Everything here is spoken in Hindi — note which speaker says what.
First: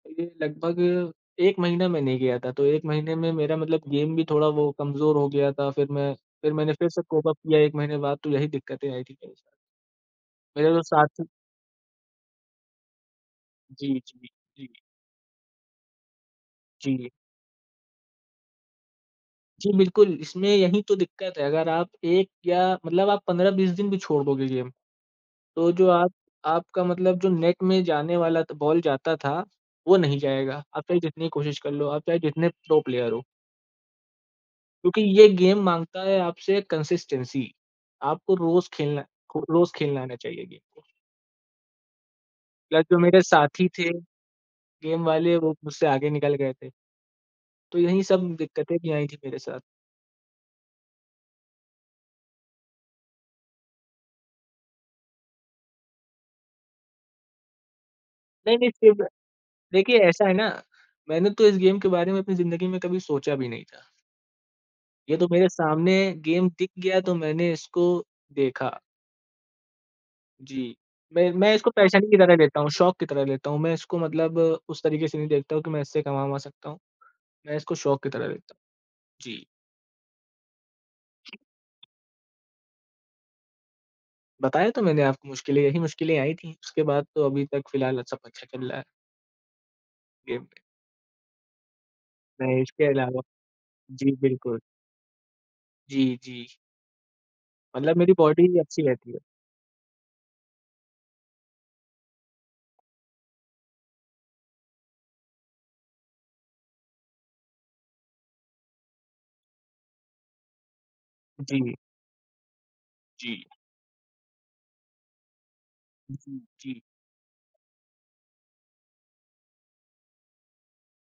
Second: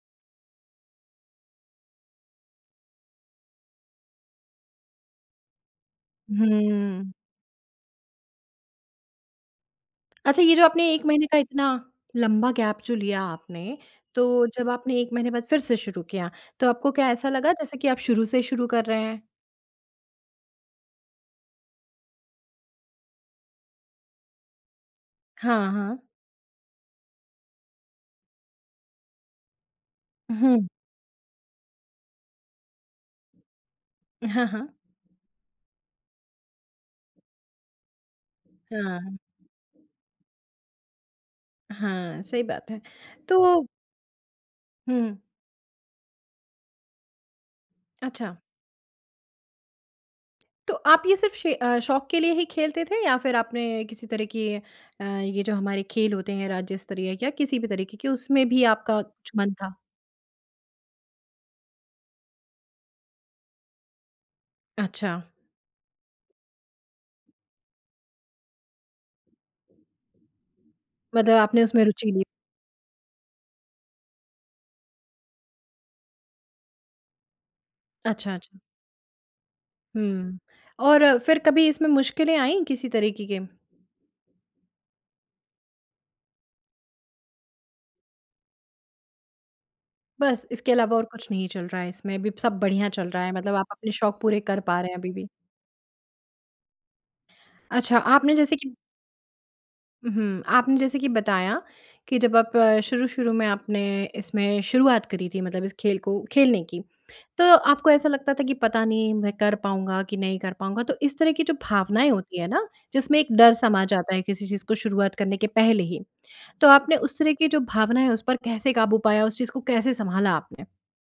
Speaker 1: ये लगभग 1 महीना मैं नहीं गया था, तो 1 महीने में मेरा मतलब गेम भी थोड़ा वो कमज़ोर हो गया था। फिर मैं फिर मैंने फिर से
Speaker 2: हुँ।
Speaker 1: कोप अप किया 1 महीने बाद तो यही दिक्कतें आई थी मेरे
Speaker 2: अच्छा, ये जो
Speaker 1: मेरे तो
Speaker 2: आपने 1
Speaker 1: साथी
Speaker 2: महीने का इतना लम्बा गैप जो लिया आपने,
Speaker 1: जी, जी,
Speaker 2: तो जब
Speaker 1: जी।
Speaker 2: आपने 1 महीने बाद फिर से शुरू किया, तो आपको क्या
Speaker 1: जी।
Speaker 2: ऐसा लगा जैसे कि आप शुरू से शुरू कर रहे हैं?
Speaker 1: जी, बिल्कुल। इसमें यही तो दिक्कत है अगर आप एक या मतलब आप 15-20 दिन भी छोड़ दोगे गेम तो
Speaker 2: हाँ,
Speaker 1: जो
Speaker 2: हाँ।
Speaker 1: आप आपका मतलब जो नेट में जाने वाला त बॉल जाता था वो नहीं
Speaker 2: हुँ।
Speaker 1: जाएगा। आप चाहें जितनी कोशिश कर लो, आप चाहें जितने प्रो प्लेयर हो।
Speaker 2: हाँ, हाँ।
Speaker 1: क्योंकि ये गेम माँगता है आपसे कंसिस्टेंसी, आपको रोज़ खेलना
Speaker 2: हाँ।
Speaker 1: खो रोज खेलना आना चाहिए गेम को।
Speaker 2: हाँ। सही बात है।
Speaker 1: प्लस जो मेरे साथी
Speaker 2: तो
Speaker 1: थे गेम
Speaker 2: हुँ।
Speaker 1: वाले वो मुझसे आगे निकल गए थे। तो यही सब
Speaker 2: अच्छा।
Speaker 1: दिक्कतें भी आई थी मेरे साथ।
Speaker 2: तो आप ये सिर्फ़ शे अ, शौक के लिए ही खेलते थे? या फिर आपने किसी तरह की अ, ये जो हमारे खेल होते हैं राज्य-स्तरीय या किसी भी तरीके के उसमें भी
Speaker 1: नहीं-नहीं फिर
Speaker 2: आपका
Speaker 1: मे
Speaker 2: कुछ मन था।
Speaker 1: देखिए ऐसा है ना, मैंने तो इस गेम के बारे में अपनी ज़िंदगी में कभी सोचा भी नहीं था। ये
Speaker 2: अच्छा।
Speaker 1: तो मेरे सामने गेम दिख गया तो मैंने इसको देखा। जी। मैं
Speaker 2: मतलब
Speaker 1: मैं
Speaker 2: आपने
Speaker 1: इसको
Speaker 2: उसमें
Speaker 1: पैशन
Speaker 2: रुचि
Speaker 1: की
Speaker 2: ली।
Speaker 1: तरह देखता हूँ, शौक की तरह लेता हूँ। मैं इसको मतलब उस तरीके से नहीं देखता हूँ कि मैं इससे कमा-अमा सकता हूँ। मैं इसको शौक की तरह
Speaker 2: अच्छा,
Speaker 1: देखता
Speaker 2: अच्छा।
Speaker 1: जी।
Speaker 2: हुँ, और फिर कभी इसमें मुश्किलें आई किसी तरीके के?
Speaker 1: बताया तो मैंने आपको मुश्किलें, यही मुश्किलें आयी थी। उसके बाद तो अभी तक फिलहाल सब अच्छा चल रहा है।
Speaker 2: बस
Speaker 1: गेम
Speaker 2: इसके अलावा और कुछ नहीं चल रहा है इसमें। अभी सब
Speaker 1: नहीं इसके
Speaker 2: बढ़िया चल
Speaker 1: अलावा
Speaker 2: रहा है, मतलब आप अपने
Speaker 1: जी,
Speaker 2: शौक पूरे कर
Speaker 1: बिल्कुल।
Speaker 2: पा रहे हैं अभी भी।
Speaker 1: जी, जी। मतलब
Speaker 2: अच्छा
Speaker 1: मेरी
Speaker 2: आपने
Speaker 1: बॉडी
Speaker 2: जैसे
Speaker 1: भी
Speaker 2: कि
Speaker 1: अच्छी रहती है।
Speaker 2: उम, हुँ। आपने जैसे कि बताया कि जब आप शुरू-शुरू में आपने इसमें शुरुआत करी थी मतलब इस खेल को खेलने की तो आपको ऐसा लगता था कि पता नहीं मैं कर पाऊँगा कि नहीं कर पाऊँगा? तो इस तरह की जो
Speaker 1: जी।
Speaker 2: भावनाएँ होती है ना जिसमें एक
Speaker 1: जी।
Speaker 2: डर समा जाता है किसी चीज़ को शुरुआत करने के पहले ही,
Speaker 1: उम,
Speaker 2: तो
Speaker 1: जी।
Speaker 2: आपने उस तरह की जो भावनाएँ उस पर कैसे काबू पाया उस चीज़ को कैसे सँभाला आपने?